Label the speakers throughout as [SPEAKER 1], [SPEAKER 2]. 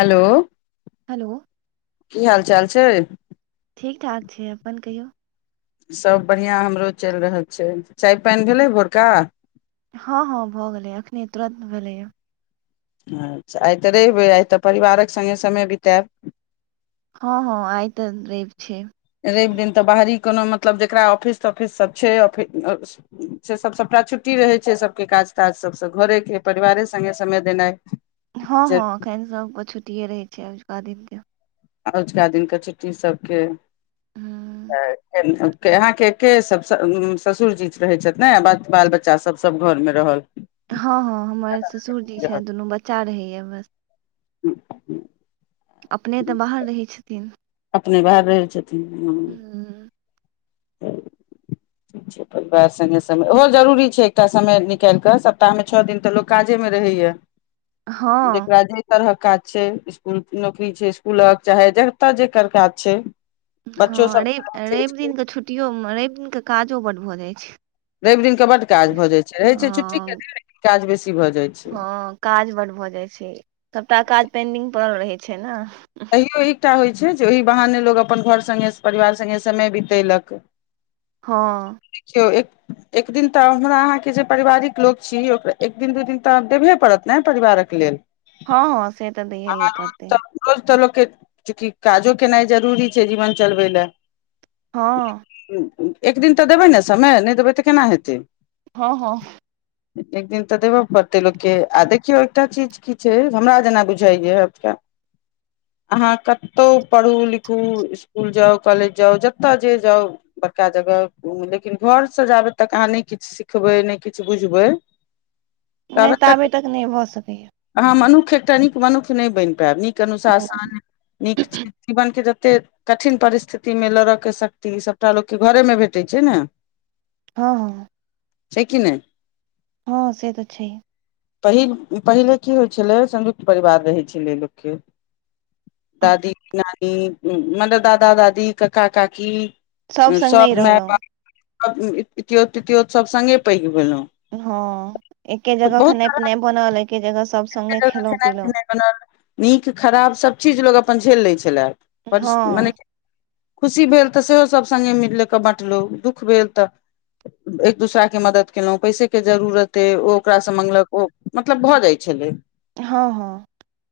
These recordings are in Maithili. [SPEAKER 1] हलो
[SPEAKER 2] हलो
[SPEAKER 1] की हाल चाल छै
[SPEAKER 2] ठीक ठाक छै अपन कहियौ
[SPEAKER 1] सब बढ़िया हमरो चैल रहल छै चाय पाइन भेलै भोरका
[SPEAKER 2] हँ हँ भऽ गेलै एखने तुरत भेलैय
[SPEAKER 1] अच्छा आइ तऽ रवि एय आइ तऽ संगे समय बिताएब
[SPEAKER 2] हँ - हँ आइ तऽ रवि छै
[SPEAKER 1] रवि दिन तऽ बाहरी कोनो मतलब जकरा ऑफिस तॉफिस सब छै ऑफि - अस से सभ सभटा छुट्टी रहै छै सब केँ काज ताज सब सँ घरे केँ परिवारे संगे समय देनाइ
[SPEAKER 2] हँ हँ
[SPEAKER 1] जरूरी।
[SPEAKER 2] अखैन सब कऽ छुट्टिये रहै छै अजुका दिन केँ
[SPEAKER 1] अजुका दिन केँ छुट्टी सब केँ
[SPEAKER 2] हूँ
[SPEAKER 1] अहाँकेँ केँ सब सँ ससुर जी रहै छथि नय आ बाल बच् चा सब सब घर मे रहल
[SPEAKER 2] हँ हँ हमर ससुरजी छथि दुनू बच्चा रहैय बस
[SPEAKER 1] हूँ हूँ
[SPEAKER 2] अपने तऽ बाहर रहै छथिन
[SPEAKER 1] अपने बाहर रहै छथिन हुँ
[SPEAKER 2] हूँ
[SPEAKER 1] ठीक छै परिवार संगे समय ओहो जरूरी छै एकटा समय निकालिक सप्ताह मे छ दिन तऽ लोक काजे मे रहैय
[SPEAKER 2] हँ
[SPEAKER 1] जेकरा जे जैय तरहक काज छै इ स्कुल नौकरी छै इस्कूलक चाहे जतऽ जेकर काज छै बच्चो
[SPEAKER 2] हँ रवि रवि
[SPEAKER 1] सब
[SPEAKER 2] दिन कऽ छुट्टियो रवि दिन कऽ काजो बड्ड भऽ जाइ छै
[SPEAKER 1] रवि दिन कऽ बड्ड काज भऽ जाइ छै रहै छै छुट्टी केँ
[SPEAKER 2] हँ
[SPEAKER 1] दिन लेकिन काज बेसी भऽ जाइ छै
[SPEAKER 2] हँ काज बड भ जाइ छै सभटा काज पेंडिंग पडरल रहै छै ने।
[SPEAKER 1] इहो एकटा होइ छै जे ओहि बहाने लोक अपन घर संगे परिवार संगे समय बितेलक
[SPEAKER 2] हँ।
[SPEAKER 1] देखियौ एक। एक दिन तऽ हमरा अहाँके जे पारिवारिक लोक छी ओकरा एक दिन दू दिन तऽ देबहे पड़त ने परिवारक लेल।
[SPEAKER 2] हँ हँ से तऽ दै
[SPEAKER 1] आ रोज
[SPEAKER 2] पड़तै
[SPEAKER 1] तऽ रोज तऽ लोक कऽ चूँकि काजो केनाइ जरूरी छै जीवन चलबै लए
[SPEAKER 2] हँ
[SPEAKER 1] एक दिन तऽ देबै ने समय नहि देबै तऽ केना हेतै
[SPEAKER 2] हँ हँ
[SPEAKER 1] एक दिन तऽ देबय पड़तै लोककेँ आ देखियौ एकटा चीज की छै हमरा जेना बुझाइए यो अहाँ कतो पढ़ू लिखू इसकुल जाउ कॉलेज जाउ जतय जे जाउ बड़का जगह लेकिन घर सँ जाबै तक अहाँ नहि किछु सिखबै नहि किछु बुझबै। [inaudible]
[SPEAKER 2] नहि तऽ आबे तक नहि भऽ सकतेय
[SPEAKER 1] अहाँ मनुख्य एकटा नीक मनुष्य नहि बनि पायब नीक अनुशासन नीक छै जीवन के जते कठिन परिस्थितिमे लड़यके शक्ति सभटा लोकके घरेमे भेटै छै ने
[SPEAKER 2] हँ हँ।
[SPEAKER 1] छै कि नहि
[SPEAKER 2] हँ से तऽ छै।
[SPEAKER 1] पहिल पहिले की होइत छलै संयुक्त परिवार रहैत छलै लोक के दादी नानी मतलब दादा दादी काका काकी
[SPEAKER 2] संगहि
[SPEAKER 1] सभ माय
[SPEAKER 2] रहलहुँ
[SPEAKER 1] बाप पियोत पितियोत सभ संगे पैघ भेलहुँ
[SPEAKER 2] हँ एके जगह खेनाइ पिनाइ बनल एके जगह सब।
[SPEAKER 1] खेनाइ खेनाइ पिनाय बनल नीक खराब सभ चीज लोको अपन झेल लै छलै परि मने
[SPEAKER 2] हँ
[SPEAKER 1] खुशी भेल तऽ सेहो सभ संगे मिलि कऽ बाँटलहुँ दुःख भेल एक दूसरा के मदद केलहुँ पैसे के जरूरत अ ओ ओकासँ मंगल कऽ ओ मतलब भऽ जाइत छलै।
[SPEAKER 2] हँ हँ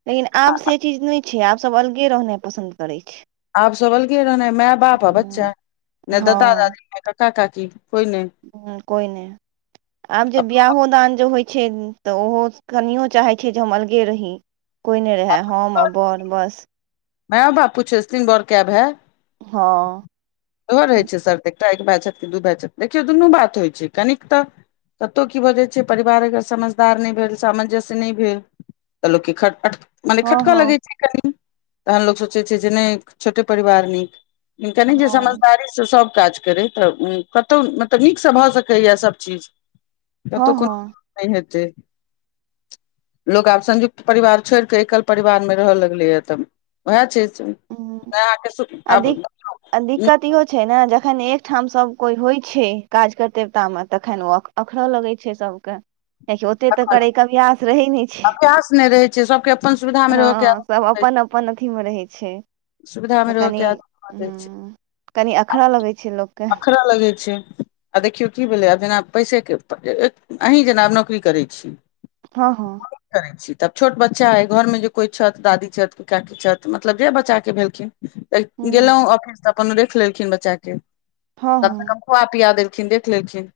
[SPEAKER 2] लेकिन
[SPEAKER 1] आ
[SPEAKER 2] आब से चीज नहि छै आब सभ अलगे रह नाइ पसन्द करैत छै
[SPEAKER 1] आप सब अलगे रहना है मायं बाप है बच्चा य दादा दादी य क का कााकी कोइ नहि ने
[SPEAKER 2] हँ कोइ नहि आब जे बियाहो दान जे होइत छै तऽ ओहो कनियओ चाहैत छै जे हम अलगे रही कोइ नहि रहय हम आ बन बस
[SPEAKER 1] मै बापू छै दिन बड़ कैब है
[SPEAKER 2] हँ हँ
[SPEAKER 1] त रहै छै सरद एकटा एक भाइ छथित कि दू भाइ छथित देखियौ दुनू बात होइ छै कनिक तऽ कतहु की बजै छै परिवार अगर समझदार नहि भेल सामंजस्य नहि भेल तलो की ख [unintelligible] मने
[SPEAKER 2] हँ
[SPEAKER 1] खटकऽ
[SPEAKER 2] हँ
[SPEAKER 1] लगै छै कनि तहन लोको सोचै छै जे नहि छोटे परिवार नीक कनी जे
[SPEAKER 2] हँ
[SPEAKER 1] समझदारी से सब काज करै तऽ कतहु मतलब नीकसँ भऽ सकैए सभ चीज
[SPEAKER 2] हँ
[SPEAKER 1] कतहु
[SPEAKER 2] हँ
[SPEAKER 1] कोनो नहि हेतै लोक आब संयुक्त परिवार छोड़ एकल परिवार मे रहय लगले ह तऽ उएहा छै अहाँके
[SPEAKER 2] ह
[SPEAKER 1] आब
[SPEAKER 2] अी दिक्कत इहो छै ने जखन एकठाम सभ कोइ होइ छै काज कर्तेवटा मे तखन ओ अखरऽ लगै छै सब के कियाकि ओते तऽ करै के अभ्यास रहै नै
[SPEAKER 1] अभ्यास नय रहै छै सबके अपन सुविधा में रहय के
[SPEAKER 2] सब अपन अपन अथी मे रहै छै
[SPEAKER 1] सुविधा मे
[SPEAKER 2] तऽ
[SPEAKER 1] रहके
[SPEAKER 2] कनि
[SPEAKER 1] आदत भऽ जाइ छै
[SPEAKER 2] हूँ कनि अखरा लगै छै लोकके
[SPEAKER 1] अखरा लगै छै आ देखियौ की भेलै आब जेना पैसे के अहीँ जेना आब नौकरी करै छी
[SPEAKER 2] हँ हँ
[SPEAKER 1] की करै छी तब छोट बच्चा ऐ घर में जे कोइ छथि दादी छथि कोइ काकी छथि मतलब जे बच्चा भेलखिन
[SPEAKER 2] ह
[SPEAKER 1] गेलो ऑफिस तऽ अपन रैख लेलखिन बच्चा के
[SPEAKER 2] हँ हँ
[SPEAKER 1] तखेन ओ खुवा पिया देलखिन देख लेलखिन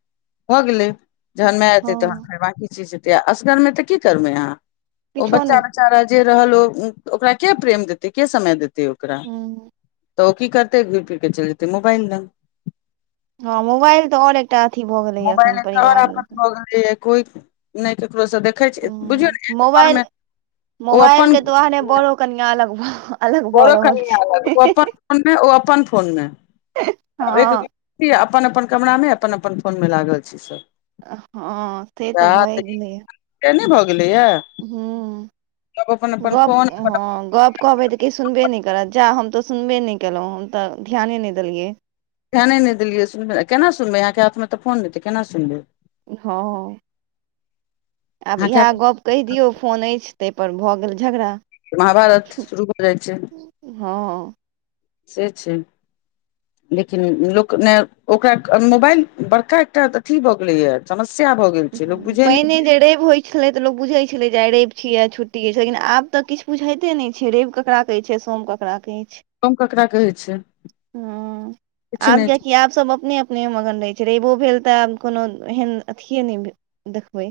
[SPEAKER 1] भऽ गेलै जहन माय एतै तहन
[SPEAKER 2] हँ
[SPEAKER 1] फेर बाकी असगर में तऽ की करबै अहाँ ओ
[SPEAKER 2] किछो
[SPEAKER 1] बच्चा
[SPEAKER 2] नहि
[SPEAKER 1] बच्चा जे रहल ओ ओकरा के प्रेम देतै के समय देतै ओकरा
[SPEAKER 2] ह
[SPEAKER 1] तऽ ओ की करतै घुर फिर के चैल जेतै मोबाइल लग
[SPEAKER 2] हँ मोबाइल तऽ ओर एकटा अथी भऽ गेलैए
[SPEAKER 1] मोबाइल
[SPEAKER 2] एखन
[SPEAKER 1] एक आओर
[SPEAKER 2] परिवार
[SPEAKER 1] आफत
[SPEAKER 2] ले
[SPEAKER 1] भऽ कोइ नय ककरो सँ देखै छै बुझियौ
[SPEAKER 2] हम्म,
[SPEAKER 1] ने एक घर में ओ अपन
[SPEAKER 2] कनिये बड़ो कनिया लग भ
[SPEAKER 1] बड़ो कनिया अलग ओ अपन फोन मे ओ अपन फोन मे रहै
[SPEAKER 2] हँ
[SPEAKER 1] छथिन अपन अपन कमरा में अपन अपन फोन में लागल छै सब
[SPEAKER 2] हँ से तऽ भए गेलैए
[SPEAKER 1] किए नय भऽ गेलैए
[SPEAKER 2] हूँ गप
[SPEAKER 1] फोन
[SPEAKER 2] हँ गप कहबै तऽ किछ सुनबे नय करत जा हम तऽ सुनबे नय केलो हम तऽ ध्याने नय देलियैए
[SPEAKER 1] ध्याने नै देलियैए सुनबे केना सुनबै अहाँके हाथ में तऽ फोन ऐ तो केना सुनबै
[SPEAKER 2] हँ आब
[SPEAKER 1] अहाँके
[SPEAKER 2] इहे
[SPEAKER 1] हाथमे
[SPEAKER 2] गप केह दियौ फोन ऐछ ताहिपर भऽ गेल झगड़ा
[SPEAKER 1] महाभारत शुरू भऽ जाइ छै
[SPEAKER 2] हँ
[SPEAKER 1] से छै लेकिन लोक ने ओकरा मोबाइल बड़का एकटा अथी भऽ गेलैए समस्या भए गेल छै लोक बुझै नय
[SPEAKER 2] पहिने
[SPEAKER 1] छै
[SPEAKER 2] जे रवि होइ छलै तऽ लोक बुझै छलै जे आइ रैब छियै आइ छुट्टी ऐछ लेकिन आब तऽ कित बुझाइते नय छै रैब ककरा कहै छै सोम कक रा कहै छै
[SPEAKER 1] हम ककरा कहै छै
[SPEAKER 2] हूँ
[SPEAKER 1] किछु
[SPEAKER 2] आब
[SPEAKER 1] नहि
[SPEAKER 2] किया कि आब सब अपने अपने मगन रहै छै रैबो भेल तब कोनो एहन अथिये नै देखबै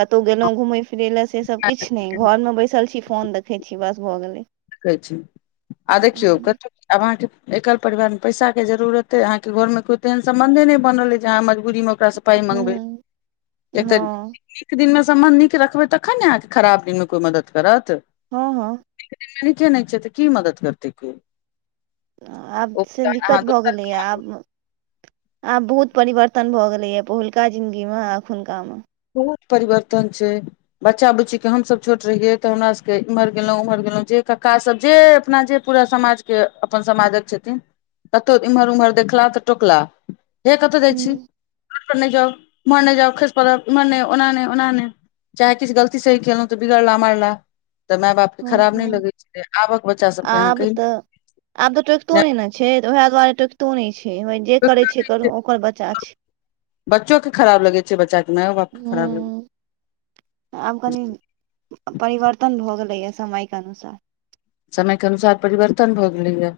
[SPEAKER 2] कतौ गेलों घुमै फिरै ले से सब किछ नै
[SPEAKER 1] छै
[SPEAKER 2] घर में बैसल छी फोन देखैत छी बस भऽ गेलै
[SPEAKER 1] कहै छी आ देखियौ कतो आब अहाँ के एकल परिवार में पैसा के जरूरत ऐ आहा के घर मे कोइ तेहन समबंधे नै बनल ऐ जे अहाँके मजबूरी में ओकरा सँ पाइ
[SPEAKER 2] ह
[SPEAKER 1] मँगबै किया तऽ
[SPEAKER 2] हँ
[SPEAKER 1] नीक दिन में सम्बन्ध नीक रखबै तखन ने अहाँके खराब दिन में कोइ मदद करत
[SPEAKER 2] हँ हँ
[SPEAKER 1] ठीके नय छै तऽ की मदद करतै कोइ
[SPEAKER 2] आब
[SPEAKER 1] ओ
[SPEAKER 2] से
[SPEAKER 1] अहाँ
[SPEAKER 2] दिक्कत भऽ गेलैया
[SPEAKER 1] दोसर
[SPEAKER 2] आब आब बहुत परिवर्तन भए गेलैये पहिलका जिनगी में अखुनका में
[SPEAKER 1] बहुत परिवर्तन छै बच्चा बुच्ची के हमसभ छोट रहियै तऽ हमरा सभके एम्हर गेलो ओम्हर गेलहुँ जे कक्का सभ जे अपना जे पूरा समाजके अपन समाजक छथिन कतहु इम्हर उम्हर देखलाह तऽ टोकलाह हे कत्त जाइ छी
[SPEAKER 2] हँ
[SPEAKER 1] नहि जाउ ओमहर नहि जाउ खैस पड़ब एमहर नै ओना नै ओना नै चाहे किछ गलती सही केलहुं तऽ बिगड़ला मारला तऽ माय बापके खराब नहि
[SPEAKER 2] हँ
[SPEAKER 1] लगै छलै आबक बच्चा सबके अहाँ
[SPEAKER 2] आब
[SPEAKER 1] कहियौ
[SPEAKER 2] तऽ आब तऽ टोकितो नहि ने छै ओएह दुआरे टो- कितो नहि छै जे करै छै करू ओकर बच्चा छै
[SPEAKER 1] बच्चोके खराब लगै छै बच्चाके मायओ बापके खराब लगै छै
[SPEAKER 2] ह आब कनि परिवर्तन भऽ गेलैए समयके अनुसार
[SPEAKER 1] समय के अनुसार परिवर्तन भऽ गेलै या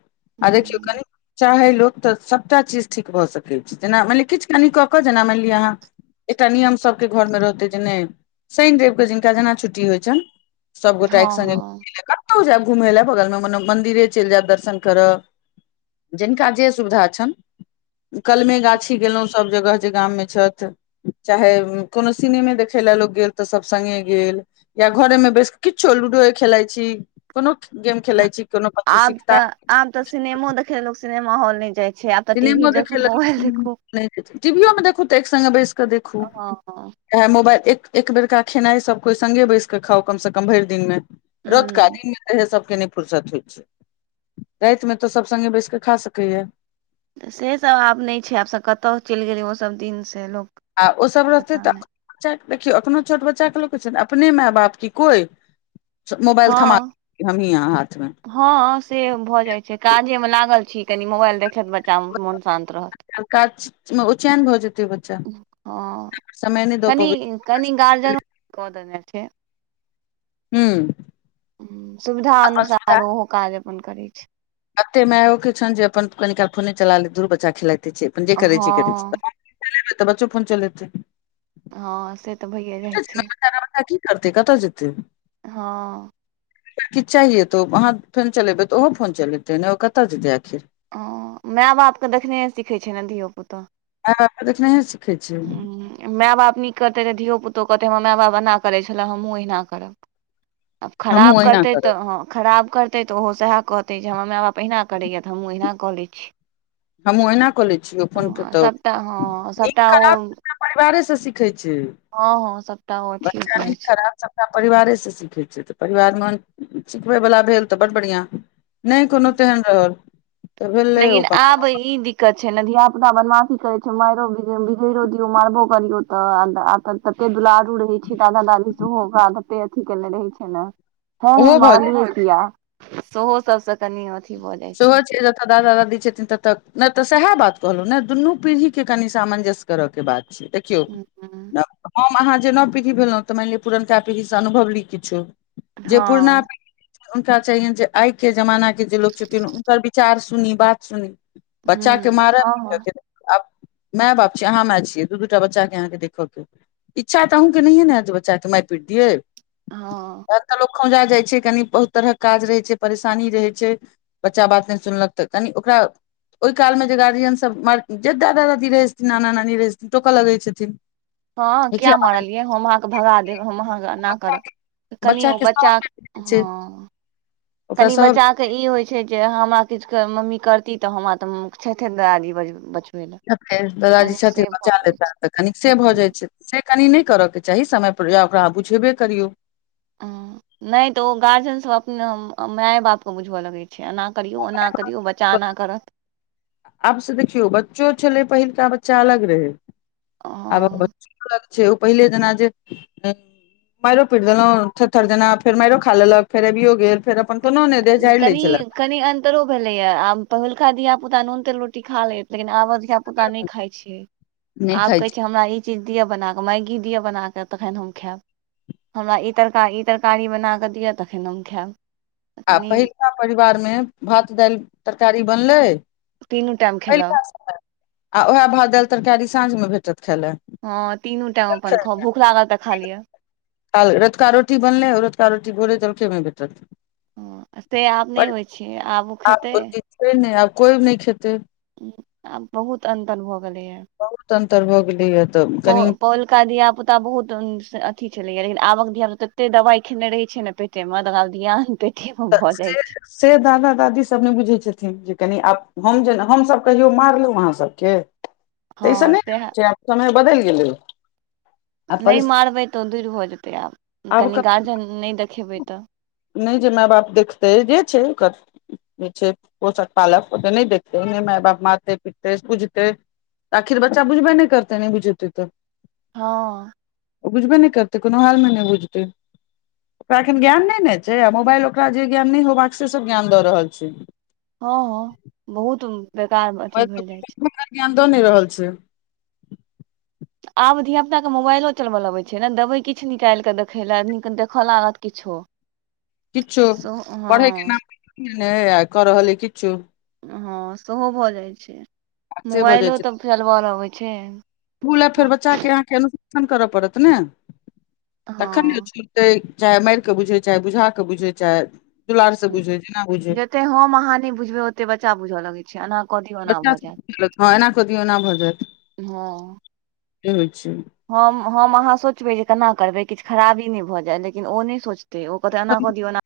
[SPEAKER 1] आ देखियौ कनि
[SPEAKER 2] हँ
[SPEAKER 1] चाहे लोक तऽ सभटा चीज ठीक भऽ सकै छै जेना मानि लिअ किछ कनि कऽ कऽ जेना मानि लिअ अहाँ एकटा नियम सबके घरमे रहतै जे नहि शनि रैव के जिनका जेना छुट्टी होइ छनि सभगोटा एक संगे
[SPEAKER 2] हँ
[SPEAKER 1] मिल कए कतहु जायब घुमय लए बगल मे मने मन्दिरे चलि जायब दर्शन करऽ जिनका जे सुविधा छनि कलमे गाछी गेलहुँ सभ जगह जे गाम मे छथि चाहे कोनो सिनेमे देखै ला लोक गेल तऽ सभ सङ्गे गेल या घोरेमे बैस किछो लूडोए खेलाइ छी कोनो गेम खेलाइत छी कोनो पचीसी
[SPEAKER 2] आब तऽ
[SPEAKER 1] किताब
[SPEAKER 2] आब तऽ सिनेमो देखेय ला लोक सिनेमा हॉल नहि जाइ छै आब तऽ टी भी देखू मोबइल देखू
[SPEAKER 1] टीवीओ मे देखू तऽ एक सङ्गे बैस कऽ देखू
[SPEAKER 2] हँ हूँ
[SPEAKER 1] इएह मोबाइल एक बेरका खेनाइ सभ कोइ सङ्गे बैस कऽ खाउ कमसँ कम भरि दिनमे रोतका दिन इहे सबके नहि फुर्सत होइ छै राइतमे तऽ सब सङगे बैस क खा सकैया
[SPEAKER 2] सेसभ आब नहि छै आब सभ कतय चलि गेलै ओसभ दिनसँ लोक
[SPEAKER 1] आ ओसभ रहतै
[SPEAKER 2] पता
[SPEAKER 1] तऽ
[SPEAKER 2] नहि
[SPEAKER 1] बच्चाके देखियौ अपनो छोट बच्चाके लोक छै ने अपने माय बाप की कोइ मोबाइल थमा हमी अहाँ हाथमे
[SPEAKER 2] हाँ से भऽ जाइ छै काजेमे लागल छी कनि मोबाइल देखैत बच्चा मोन शान्त रहत
[SPEAKER 1] आब काज छै ओ चैन भ जेतइ बच्चा
[SPEAKER 2] हँ
[SPEAKER 1] समय नहि द पबै
[SPEAKER 2] कनि कनि
[SPEAKER 1] छै।
[SPEAKER 2] गार्जियनो कऽ देने छै
[SPEAKER 1] हूँ
[SPEAKER 2] हूँ सुविधा
[SPEAKER 1] अपन
[SPEAKER 2] अनुसार ओहो काज अपन करै छै
[SPEAKER 1] कतेक मायओे छनि जे अपन कनि काल फोने चला लेतै धुर बच्चा खेलाइते छै अपन जे करै छै करै
[SPEAKER 2] हँ
[SPEAKER 1] छै तऽ बच्चो फोन चलेतै
[SPEAKER 2] हाँ से तऽ भइए जाइ छै
[SPEAKER 1] बच्चा की करतै कतऽ जेतै
[SPEAKER 2] हाँ
[SPEAKER 1] किछ चाहिये तऽ अहाँ फोन चलेबै तऽ ओहो फोन चलेतै नहि ओ कतय जेतै आखिर
[SPEAKER 2] ओ माय बापकेँ देखने सिखैत छै ने धियो पुताो
[SPEAKER 1] माय बाप के देखनेहे सीखै छै
[SPEAKER 2] ह माय बाप नीक करतै तऽ धियो पुतो कहतै हमर माय बाप एना करैत छलै हमहूँ अहिना करब अब
[SPEAKER 1] हमहूँ
[SPEAKER 2] खराब
[SPEAKER 1] ओहिना
[SPEAKER 2] करते
[SPEAKER 1] करब
[SPEAKER 2] तऽ हाँ खराब करते कहत तऽ ओहो सएह कहतै जे हमरा माय बाप अहिना करैए तऽ हमहँ ओहिना कऽ लय छी
[SPEAKER 1] हमहू एहिना कऽ ले छीओ फोन पे तऽ
[SPEAKER 2] सबटा हँ सबटा ओ
[SPEAKER 1] खराब परिवारे से सिखै छै
[SPEAKER 2] हँ हँ सबटा ओ अथिये
[SPEAKER 1] बच्चा
[SPEAKER 2] करै
[SPEAKER 1] नहि
[SPEAKER 2] छै
[SPEAKER 1] खराब खराब सभटा परिवारेसँ सीखै छियै तऽ परिवारमे सिखबै वला भेल तऽ बड बढ़िआँ नहि कोनो तेहन रहल तऽ भेलै ओ
[SPEAKER 2] लेकिन
[SPEAKER 1] अपन
[SPEAKER 2] आब ई दिक- -क्क्त छै ने धियापुता बदमाशी करै छै मारि बिगैड़दियौ मारबो करियौ तऽ आब तऽ तते दुलारू रहै छै दादा दादी सेहो ओकरा तते अथी केने रहे छै ने हाँ हाँ
[SPEAKER 1] ओहो भऽ जाइ
[SPEAKER 2] मारलियै किया सेहो सभसँ कनि अथी भऽ जाइ छै
[SPEAKER 1] आ दादा दादी छथिन त न नहि तऽ सएह बात कहलहुँ ने दुनू पीढ़ी के कनी सामंजस्य करऽ के बात छै देखियो
[SPEAKER 2] हँ हूँ
[SPEAKER 1] हम अहाँ जे नव पीढ़ी भेलहुँ तऽ मानि लिअ पुरनका पीढ़ीसँ अनुभव ली किछु जे पुरना
[SPEAKER 2] हँ
[SPEAKER 1] हुनका चाहियनि जे आइ के जमाना के जे लोक हुनकर विचार सुनी बात सुनी बच्चा के मारय पिटय
[SPEAKER 2] हँ
[SPEAKER 1] के नौ आब माय बाप छी अहाँ माय छियै दू दूटा बच्चा के अहाँके देखय के अइ इच्छा त अहूँ के नहिए नेै हेत जे बच्चाके मार पीट दियै
[SPEAKER 2] हाँ
[SPEAKER 1] बरका लोग खओंजा जाइ छै कनी बहुत तरहक काज रहै छै परेशानी रहै छै बच्चा बात नहि सुनलक तऽ कनि ओकरा ओहि कालमे जे गार्जियन सब मार के दादा दादी रहै छथिन नाना नानी रहै छथिन टोक लगै छथिन [inaudible]
[SPEAKER 2] हाँ किया
[SPEAKER 1] देखिये
[SPEAKER 2] मारलियै हम अहाँके भगा देब हम अहाँके एना करब कनि ओ
[SPEAKER 1] के सब
[SPEAKER 2] बच्चा
[SPEAKER 1] भेट जाइ छै
[SPEAKER 2] हँ
[SPEAKER 1] ओकरा
[SPEAKER 2] कनि
[SPEAKER 1] सब
[SPEAKER 2] बच्चा ई होइ छै जे हमरा किछ क मम्मी करती तऽ हमरा तऽ छैथे दादी बच-
[SPEAKER 1] त फेर दादाजी छथिन बचा लेता
[SPEAKER 2] छै
[SPEAKER 1] तऽ कनिक से भऽ जाइ छै से कनि नहि करयके चाही समय पर या ओकरा अहाँ बुझेबे करियौ
[SPEAKER 2] नहि तऽ ओ गार्जन सब अपने माये-बाप के बुझव लगै छै एना करियौ ओना करियौ बच्चा एना करत
[SPEAKER 1] आब से देखियौ बच्चो छेलै पहिलका बच्चा अलग रहै आबक
[SPEAKER 2] हँ
[SPEAKER 1] बच- फरक छै ओ पहिले जेना जे ए माइरो पीट देलहुँं थेथर जेना फेर माइरो खा लेलक फेर अबियो गेल फेर अपन कोनो नहि देह झाइर लै छलाह
[SPEAKER 2] तरो भेलैया आ पहुलका धिया-पुता नून-तेल रोटी खा लै लेकिन आबक धिया पुता नहि खाय छै
[SPEAKER 1] नहि
[SPEAKER 2] आब
[SPEAKER 1] खाइ
[SPEAKER 2] कहै छै हमरा इ चीज दिअ बना कऽ मैगी दिअ बना कऽ तखैन हम खैब हमरा ई तरकारी ई तरकारी बना कऽ दिअ तखन हम खैब
[SPEAKER 1] आ पहिलका परिवारमे भात-दाइल तरकारी बनलै
[SPEAKER 2] तीनू टाइम
[SPEAKER 1] पहिलका
[SPEAKER 2] खेलक
[SPEAKER 1] आर सब आ उएह भात-दैल तरकारी साँझमे भेटत खाय लए
[SPEAKER 2] हाँ तीनू टाइम अपन खाउ भूख लागल तऽ खा लिअ
[SPEAKER 1] काल रतका रोटी बनलैऔ रोतका रोटी भोरे जलखै मे भेटत
[SPEAKER 2] हाँ से आब नहि होइ छै आब ओ खेतै
[SPEAKER 1] से नई आब कोइ नहि खेतै
[SPEAKER 2] आब बहुत अन्तर भऽ गेलैया
[SPEAKER 1] बहुत अन्तर भऽ गेलैया तऽ कनी
[SPEAKER 2] पहुलका धिया-पु- ता बहुत स अथि छेलैया लेकिन आबक धिया-पुता तत्ते दवाई खेने रहे छै ने पेटेमे त ओकरा धियान हेतै
[SPEAKER 1] त से से दादा-दादी सब नै बुझै छथिन जे कनि आब हम जेना हमसभ कहियो मारलहु अहाँ सबके
[SPEAKER 2] हँ
[SPEAKER 1] त ईसभ नहि न
[SPEAKER 2] सएह
[SPEAKER 1] होय छै आब समय बदैल गेलै आ
[SPEAKER 2] नै
[SPEAKER 1] परिस्थिति
[SPEAKER 2] मारबै तऽ ओ दूइर भऽ जेतै आब कनि गार्जन नहि देखेबै तऽ
[SPEAKER 1] नहि जे मै बाप देखतै जे छै ओकर जे छै पोषक पालक ओ त नय देखतै नइ मै बाप मारतै पीटतै पूजतै आखिर बच्चा बुझबै नय करतै नय बुझेतै तऽ
[SPEAKER 2] हँ
[SPEAKER 1] ओ बुझबे नय करतै कोनो हाल में नय बुझतै ओकरा एखन ज्ञान नय न छै मोबाइल ओकरा जे ज्ञान नय होबाक से सब ज्ञान दऽ रहल छै
[SPEAKER 2] हँ हँ बहुत बेकार में
[SPEAKER 1] ज्ञान दऽ नय रहल छै
[SPEAKER 2] आब धिया पुता के मोबाइलो चलबल अबै छै ने देबै किछ निकाइल कऽ देखए लेए नीक देखअ लागत किछो
[SPEAKER 1] किछो
[SPEAKER 2] सेहो
[SPEAKER 1] पढ़ैके
[SPEAKER 2] हँ
[SPEAKER 1] नाम पर न आ कऽ रहल अइछ किछो
[SPEAKER 2] हँ सेहो भऽ जाइ छै
[SPEAKER 1] से भऽ
[SPEAKER 2] मोबाइलो तऽ चलबल अबै छै
[SPEAKER 1] ऊला फेर बच्चा के अहाँके अनुशासन करऽ पड़त ने तखन ने
[SPEAKER 2] हँ
[SPEAKER 1] चाहे माइर कऽ बुझै चाहे बुझा कऽ बुझै चाहे दुलार से बुझै जेना बुझै
[SPEAKER 2] जत्ते हम अहाँ नै बुझबै ओते बच्चा बुझऽ लगै छै एना कऽ दियौ ओना
[SPEAKER 1] बच्चा
[SPEAKER 2] भऽ जैत
[SPEAKER 1] हँ एना कऽ दियौ एना भऽ जैत
[SPEAKER 2] हँ
[SPEAKER 1] से होइ छै
[SPEAKER 2] हम हम अहाँ सोचबै जे केना करबै किछ खराबी नै भऽ जाय लेकिन ओ नै सोच ते ओ कतऽ एना कऽ दिऔ एना